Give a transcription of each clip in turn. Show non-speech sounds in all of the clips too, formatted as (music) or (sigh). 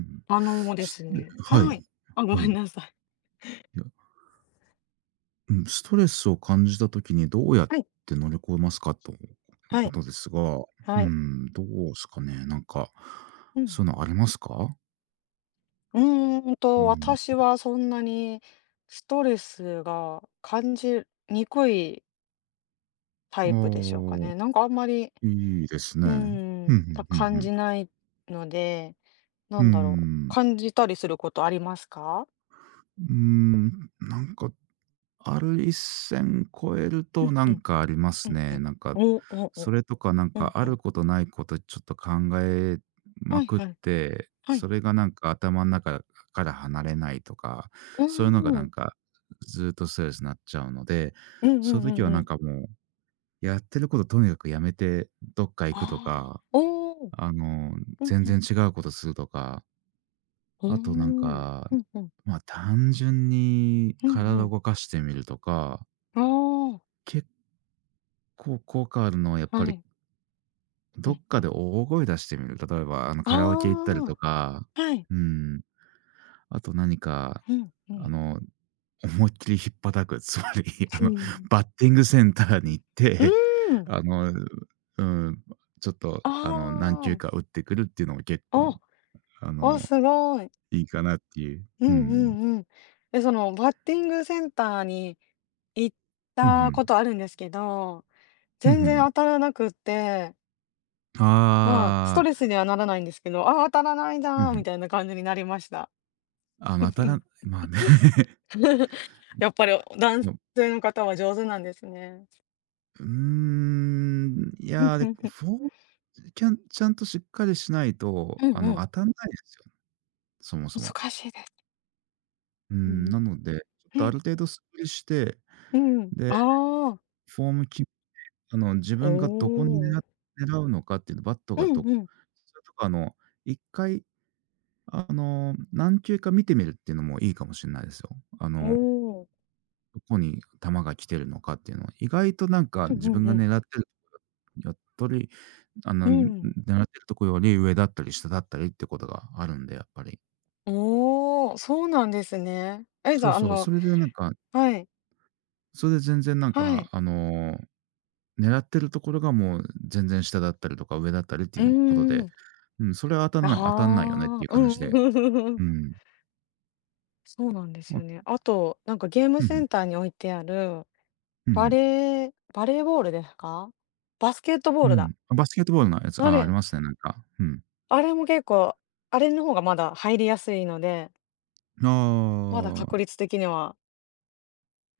うん。あのでスすトレね、はい。はい。あ、ごはい。めんなさい。や、うん、ストレスを感じた時にどうやっはい、て乗り越えますかというはこい、とですが、うはい。ん、どうすかね、なんか、うそん。ういうのありますか？ううん。私はそんなにストレスが感じにくいタああ、イプでしょうかね。なんかあんまり、いいですね。ううんうーたんうん感うじん。ないので、うなーんだろう、ん。感じたりすることありますか？うーん、なんかある一線超えるうとんなうんん、かありまうすんうね。ん。おおそお、れとかうんあうるん。ことないことちょっと考えまはいくっはい、て、はい。それが頭の中から離れないとか、うーそういうのがん。ずっとストレスになっちゃうので、うんうそういうんう時んはうなんん。かもう、やってることとにかくやめてどっか行くとああ。か、おお。あの、うん全うん。然違うことするとか、うーあとなんん。か、うんうん。ま、単純にうん体うをん。動かしてみるとか、あ結こう効果あるのはやっあ、ぱはり、い。うどっんうかん。で大声出してみる。例えば、カラオケ行ったりとああ、か、はい。うん、あと何か、うんうあん。の、思いっきりひっぱたく、(laughs) つまり、うん。バッティングセンターに行っうーて、ん。あの、うん、ちょっと、あ何球あ、か打ってくるっていうのも結構、お、あお、の、すごい。いいかなっていう。ううんうん。んうん。え、そのバッティングセンターに行っうんうたん。ことあるんですけど、うんう全然ん。当たらなくって、まあ、ストあレあ、スにはならないんですけど、ああ、当たらないうんうなーん。みたいな感じになりました。あ、またら (laughs) まあね。(laughs) やっぱり男性の方は上手なんですね。いや、で、(laughs) フォーちゃんちゃんとしっかりしないと、うんうん。当たんないですよ、そもそも。難しいです。うん、なので、ちょっうとあん、る程度素振りして、うん、で、ああ、フォームき自お分がどこにねお。ら狙うのかっていうの、バットうがんどうん。それとか、1回、何球か見てみるっていうのもいいかもしんないですよ。あおの、お。どこに球が来てるのかっていうのは、意外となんかうん自う分んうがん。狙ってるやっとりう狙ん。ってるとこより上だったり下だったりってことがあるんで、やっぱり。おお、そうなんですね。え、じゃあ、そう、それではい、それで全然はい。狙ってるところがもう全然下だったりとか上だったりっていうーうのことで、ん。うん、それは当たんないよねってああ、いう感じで。ううん。(laughs) ん。そうなんですよね。ああと、なんかゲームうセん、ンターに置いてある、うんうん、バレーボールですか？バスケットボールだ。あ、バスケットボールのやつ、あああ、ありれますね、うん。あれも結構、あれの方がまだ入りやすいので、まだああ。確率的には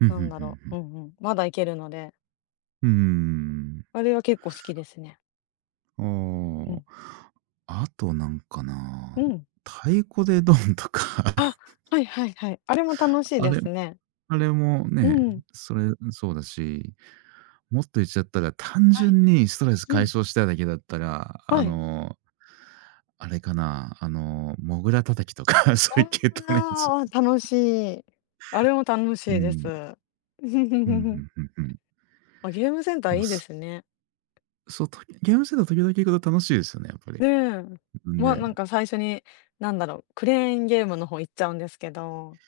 うんなふんんだふんろふう、ん。うんうん、まだいけるので、うーん。あれは結構好きですね。あうん。あ。あとなんかな、うん。太鼓でドンとか。あ、はいはいはい。あれも楽しいあでれすね。あれもうね、ん。それそうだし、もっと言っちゃったら、単はい。純にストレスう解ん。消したいだけだったら、はい。あれかな、モグラ叩きとか、(laughs) そういう系統のやつ。ああ、楽しい。あれも楽しういです。ん。(laughs) うん、うんうんうん。あ、ゲームセンタでーも、いいですすね。そう、ゲームセンター時々行くと楽しいですよね、やっぱり。ねえ。んま、で、なんか最初に、なんだろう、クレーンゲームの方行っちゃうんですけど、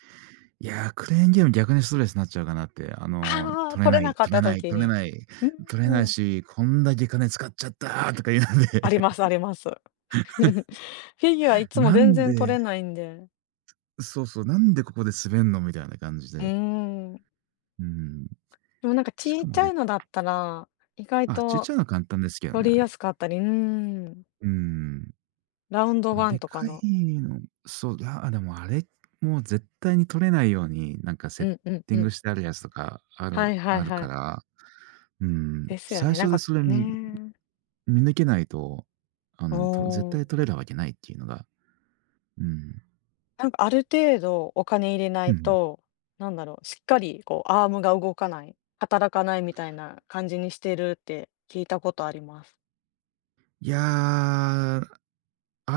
いやー、クレーンゲーム逆にストレスになっちゃうかなって、ああ、取れ取れない、なかっ取れたない、時取れに、ない、う取れないーん、し、こんだけ金使っちゃったーとか言うので、ありますあ (laughs) ります。(laughs) フィギュアいつもな全ん然取でれないんで。そう、なんでここで滑んのみたいな感じうで。ーん。うん。でもなんかちしっかもあちゃれ、いのだったら、意外あ、ちっちとゃいのは簡単ですけどね、取ありれ。やすかったり、うーん、うん。ラウンあ、ドワでンとかかの。いの、そう、いや、でもあれ、もう絶対に取れないように、セッうんうんティうングん。してあるやつとかはいはあいるはかい。ら、うん、ですよ最ね。なん初でかそれね。見抜けないと、お絶お。対取れるわけないっていうのが、うん。なんかある程度お金入れなうんういん。と、なんだろう、しっかりこうアームが動かない、働かないみたいな感じにしてるって聞いたことあります。いや、あ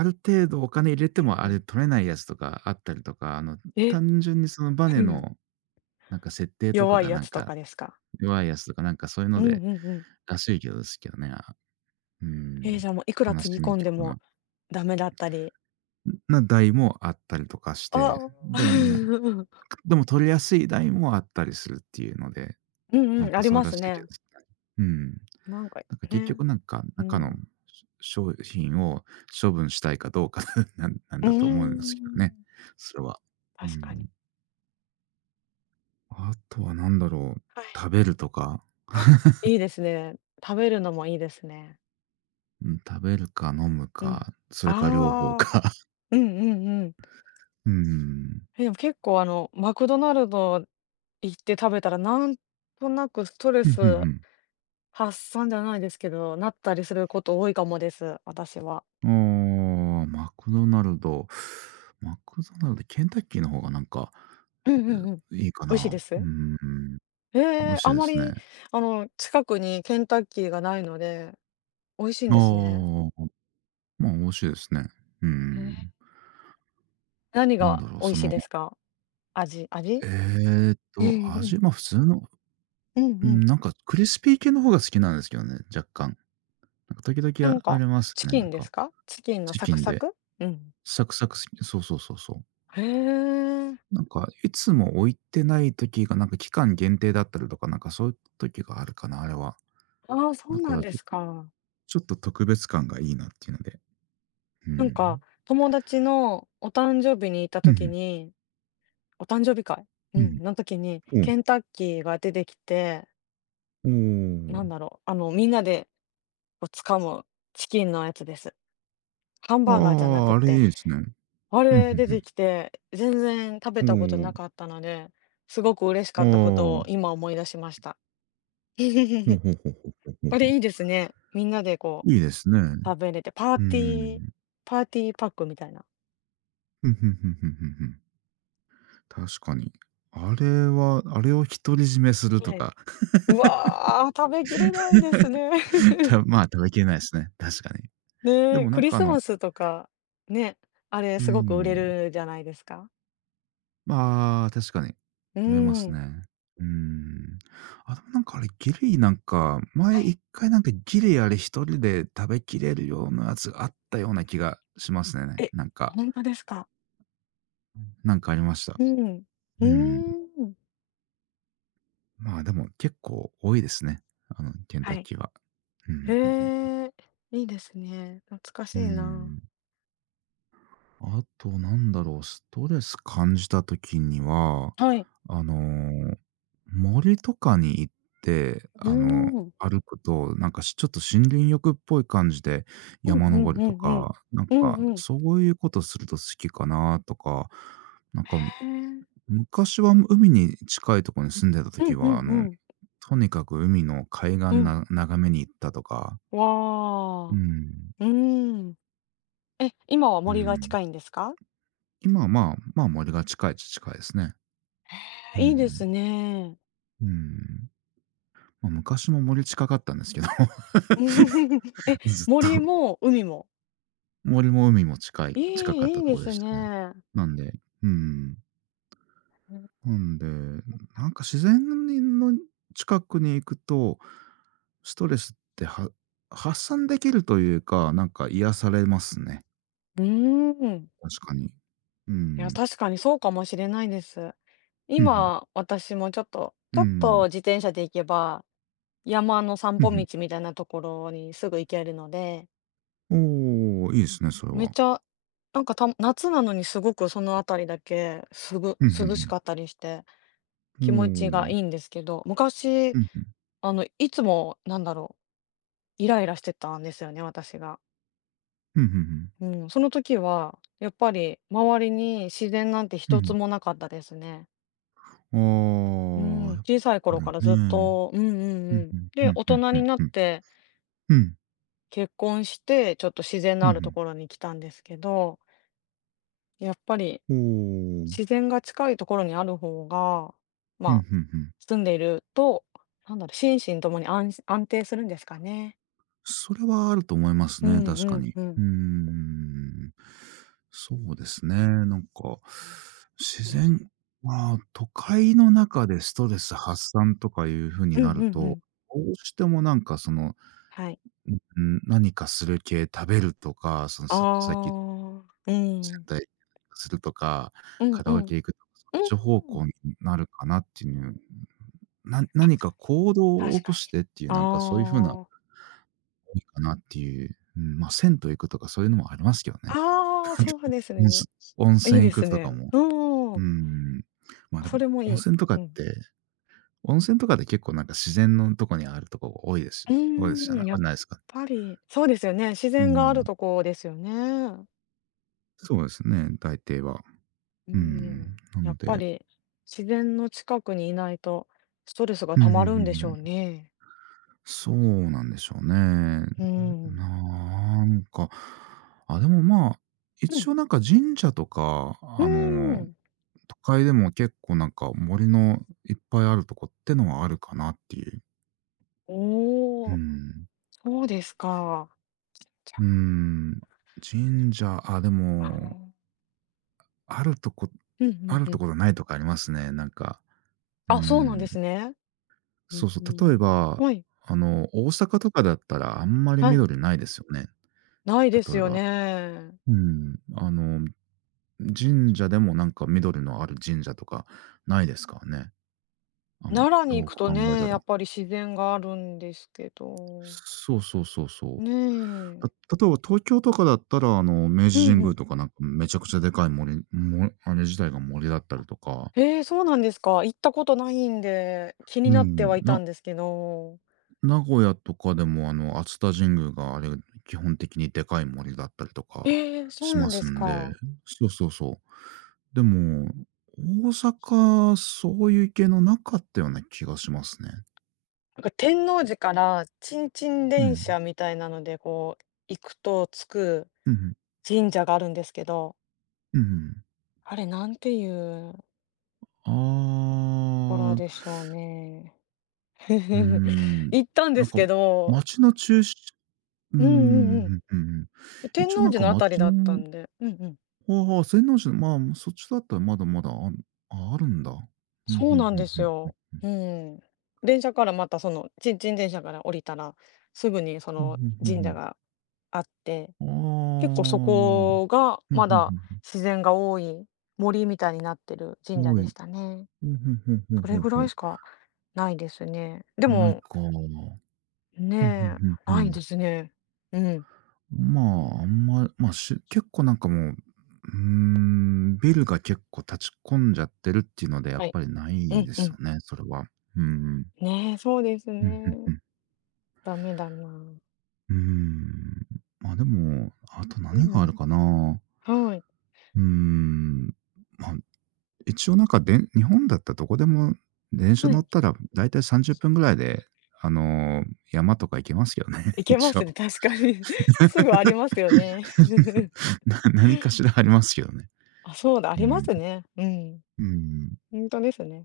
る程度お金入れてうもあれん。取れないやつとかあったりとか、え、単純にそのバネうん。の設定とか弱いがやつとかですか？弱いやつとかそういううのんうで、んうん。らしいですけどね、うーえーん、じゃあ、もういくらつぎ話に込ん聞でこうもなダメだったり。な台もあったりとかして、ああ。(laughs) でも取りやすい台もあったりするっていうので、うんうん、ありそうまらすしいけどね。ですね。うん。ななんかんか結ね、局う中のん。商品を処分したいかどうか (laughs) なんなんうーだと思うんですけどん、ね、それは。う確かん。に。あとは何だろう、はい。食べるとか。あ、(laughs) いいですね。食べるのもいいですね。うん、食べるか飲むうん。か、それか両方ああ、か。(laughs) うんうんうん。うーん。え、でも結構あの、マクドナルド行って食べたら、なんとなくストレふんふんスふん。発散じゃないですけど、なったりすること多いかもです、私は。ああ、マクドナルド。マクドナルド、ケンタッキーの方がうんうんうん。いいか美味しいでな。うーす？ん。え美味え、しいあでますり、ね。あの、近くにケンタッキーがないので、美味しいんああ、ですね。まあ、美味しいですね。うーへえ。ん。何なんがだろう、美そ味しいの、ですか？え味？ーっ (laughs) うんうと、ん。味、ま、普通の、うんううん、ん。なんかクリスピー系の方が好きなんですけどね、若干。なんか時なん々あか、りますチね、キンですか？チキンのチサキクンサで、ク？うん。サクサク、そうそうそうそう。へえ。なんかいつも置いてない時が、なんか期間限定だったりとか、なんかそういう時があるかな、あれは。ああ、そだうかなんらですか。ちょっと特別感がいいなっていうので。うなんん。か、友達のお誕生日に行ったうんう時ん、にお誕生日会？ふうん、んの時におおー。ケンタッキーが出てきて、なんだろう、あの、みんなでこう掴むチキンのやつです。ハンあバーガーじゃなあ、くあれいいて。ですね。あうれ、出てん、きて、全然食べうんたことうなん。かったので、すごく嬉しかったこおお。とあをあ。今思い出しました。ほう (laughs) ほうほうほうほうこほれう。いいですね。みんなでこいいですね。う食べれて、うーん。パーティーパックみたいな。ふんふんふんふんふんふん。確かに。あれは、あれを独り占めするとはい。か、うわあ、食べきれないですね。(laughs) (laughs) まあ、食べきれないですね、確かに。でねえ、もクなんリかあスマのスとか、ね、あれうーすごく売れん、るじゃないですか。まあ、確かに、うー食えますね。ん。うーん。あ、でもなんかあれ、ギリなんか、前はい。一回なんかギリあれ一人で食べきれるようなやつがあったような気がしますね、え、なんか。本当ですか？なんかありました。うん。ううーん。ーん。まあ、でも結構多いですね。あの、ケンタはッい。キーは。うんうへんえ、いいですね。懐かうんしういな。ん。あとなんだろう、ストレス感じた時には、はい。あのー、森とかに行って、うーん。歩くと、ちょっと森林浴っぽい感じでうんう山登んるうとんうん。か、うんうん。そういうことすると好きかなとか、なんか、へえ。昔は海に近いところに住んでたう時んは、うんうん。とにかく海の海岸うん。な眺めに行ったとか、うわあ。ん、うーん。え、今はう森がん。近いんですか？今はまあ、まあ、森が近いっちゃ近いですね。ういいでん、すね。うん。まあ、昔も森近かったんですけど、(laughs) え、(laughs) ずっ森とも海も。森も海もい近かっい、いたいとでこですしたね。ね。なんでうん。うん。なんで、なんか自然の近くに行くと、ストレスっては発散できるというか、なんか癒されますね、うーん。確かに。ういや、ん。確かにそうかもしれないです。ふんふん。今、私もうちょっとん。自転車で行けば山の散ふん歩道ふん。みたいなところにすぐ行けるので、おーいいですね、それめっは。ちゃ、なんか、た夏なのにすごくその辺りだけ、すぐふんふん涼ふしん。かったりして、お気持ちがいお。いんですけど、昔、ふんふん。あの、いつも、なんだろう、イライラしてたんですよね、私が。ふんふんふん。うん、その時は、やっぱり周りに自然なんてふん一ふつん。もなかったですね。あうん、あ、小さいこ頃れかね。らふずっんと、うんうんうふんん。ふで、ん大ふん人ふにんなっふん。てうん。結婚して、ちょっと自然ふのあんるふとん。ころに来たんですけど、やっぱりおお。自然が近いところにある方が、ふんまあ、ふんふん。住んでいると、なんだろう、心身ともに安定するんですかね。それはあると思いますうね、ん確かうんに。ううーん。ん。そうですね、なんか、自うん。然まあ、都会の中でストレス発散とかいう風にうんうなんるうと、ん。どうしてもはい。うん、何かする系、食べるとか、その、さっきああ、う接ん。待するとか、うんカうラオん。ケ行くとか、そっち方うん。向になるかなっていう、何か行確か動を確起こかしに。てっていう、なんかそういう風なああ。多いかなっていう、うん、ま、銭湯行くとかそういうのもありますけどね。ああ、そうですもうすね。温いい泉で行すくとかね。も、ううーん。ん、ま、でそも、れも温いい。泉とかっうん。て、温泉とかで結構なんか自然のとこにあるとこう多いですじゃーなん、やっないすか？ぱり、そうですよね、自う然があるん、とこですよね。そうですね、大抵は。ううん、ん、なやっのぱでり自然の近くにいないとストレスがうんうんたうんうまるんでしょうん。ね。そうなんでしょうね。うん。なんか、あ、でも、まあ、う一ん。応なんか神社とか、うん。都会でも結構なんか森のいっぱいあるとこってのはあるかなっていう。うおお、ん。そうですか。じゃ、うん。神社、あ、であも、あ。あるとこうんうんうん。とないとこありますね、なんか。うあ、そうなんでん。すね。うそうそう、例えん。ば、はい、あの、大阪とかだったらあんまりはい。緑ないですよね、ないで例すえよば。ね。うん、あの、神社でもなんか緑のある神社とかないですからね。あん奈良によ行くくと考えたね、やっら。ぱり自然があるんですけど。そうそうそうそねえ。う。た例えば東京とかだったら、あの、明う治神んうん。宮とかなんかめちゃくちゃでかい森もあれ自体が森だったりとか。へそうなんですか。行ったことないんで、気にうなってん、はいたなんですけど。名古屋とかでも、あの、熱田神宮があれ、基本的にでかい森だったりとかええ、そうしなまんですすんで、か。そうそうそう。でも、大阪、そういう系のなかったような気がしますね。なんか天王寺からちんちんう電ん。車みたいなので、こう行くと着くうん。神社があるんですけど、うん。あれなんていうあところあ。でしょうね。うー (laughs) ん。行ったんなでんすかけど、街の中心、うーん、ううんうんうん。んうんうん。天一応王なん寺かのあたり街だったの、んで、うんうん。ああ、洗脳寺の、まあ、そっちだったらまだまだあある、んだ。うんうんそうなんうでんうすんうん。よ。うん。電車からまたその、ちんちん電車から降りたら、すぐにそふんのふんふんふ神社ん。があってあ結構そあ。こが、ふんまふんだふん自然が多い、森みたいになってるふ神ん。社はでい。したね。ふんふんふんふんそふれんぐふらいん。しかないですね。でないも、か。ねふんふんふんえ、ふないん。ですね。うん、まあ、結構なんかもう、うーん、ビルが結構立ち込んじゃってるっていうので、やっはい。ぱりなういんでうすよん。ね、それは。うんうん。ねえ、そうですうん、ん。ね。ダメだな。うーん。ま、でも、あとう何があん。るかな。はい。うーん、ま、一応なんか日本だったらどこでも電車は乗っい。たらだいたい30分ぐらいで、あの、山とか行けますよね、行 (laughs) けま一す応。ね、確かに。(laughs) すぐありますよね。(laughs) 何かしらありますよね。あ、そうだ、あうりまん。すね。うん。うん。本当ですね。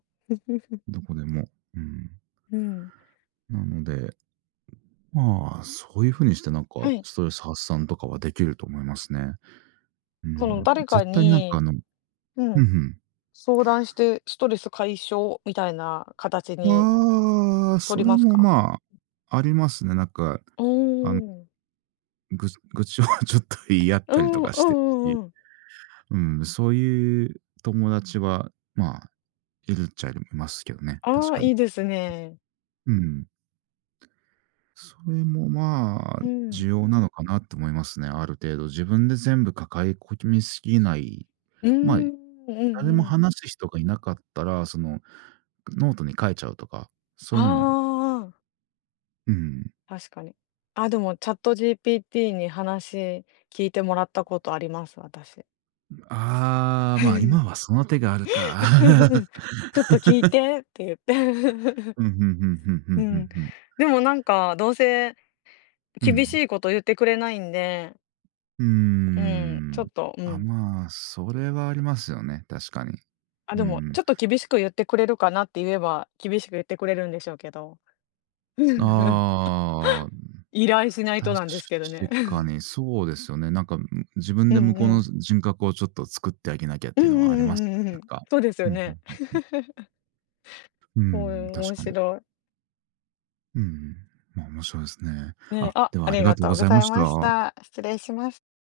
どこでも。うん。うん。なので、まあ、そういう風にしてなんかはい。ストレス発散とかはできると思いますね。うそのん。誰絶か対になんかあにの、ううん。ん相談して、ストレス解消みたいな形うにん。ああ、そ取れりますも、か？まあ、ありますね。なんか、うーあの、ん。ぐ愚痴をちょっと言い合っうたりとんうんかうして、んうん。うん、そういう友達は、まあ、いるっちゃいますけどね、確ああ、かに。いいですね。うん。それも、まあ、うん。重要なのかなって思いますね、ある程度。自分で全部抱え込みすぎない。うーまあ、ん、うん誰もうん。話す人がいなかったら、その、ノートに書いちゃうとか、そういうのも、ああ、うん。確かに。あ、でも、ChatGPT に話聞いてもらったことあります、私。ああ、まあ、今は (laughs) その手があるか。(laughs) 「ちょっと聞いて」って言って。(laughs) うん、うんうんうんうんううんん。うん。でもなんか、どうせう厳しん。いこと言ってくれないんで、うーうん、ちょん。っと、うあ、ん。まあ、それはありますよね、確かに。あ、うでも、ん。ちょっと厳しく言ってくれるかなって言えば、厳しく言ってくれるんでしょうけど。(laughs) ああ、依頼しない確となんですけどね。か (laughs) にそうですよね。なんか、自分うで向んこううのん。人格をちょっと作ってあげなきゃっうてんいううのはありんますうよんうんね、うなんん。か。そうですうよん、うんね。うんうん。ううーん、ん、確面かに。白い。うん。まあ、面白いですね。ね、あ、あ、ではあありりががとうとごうございざまいした。ました。失礼します。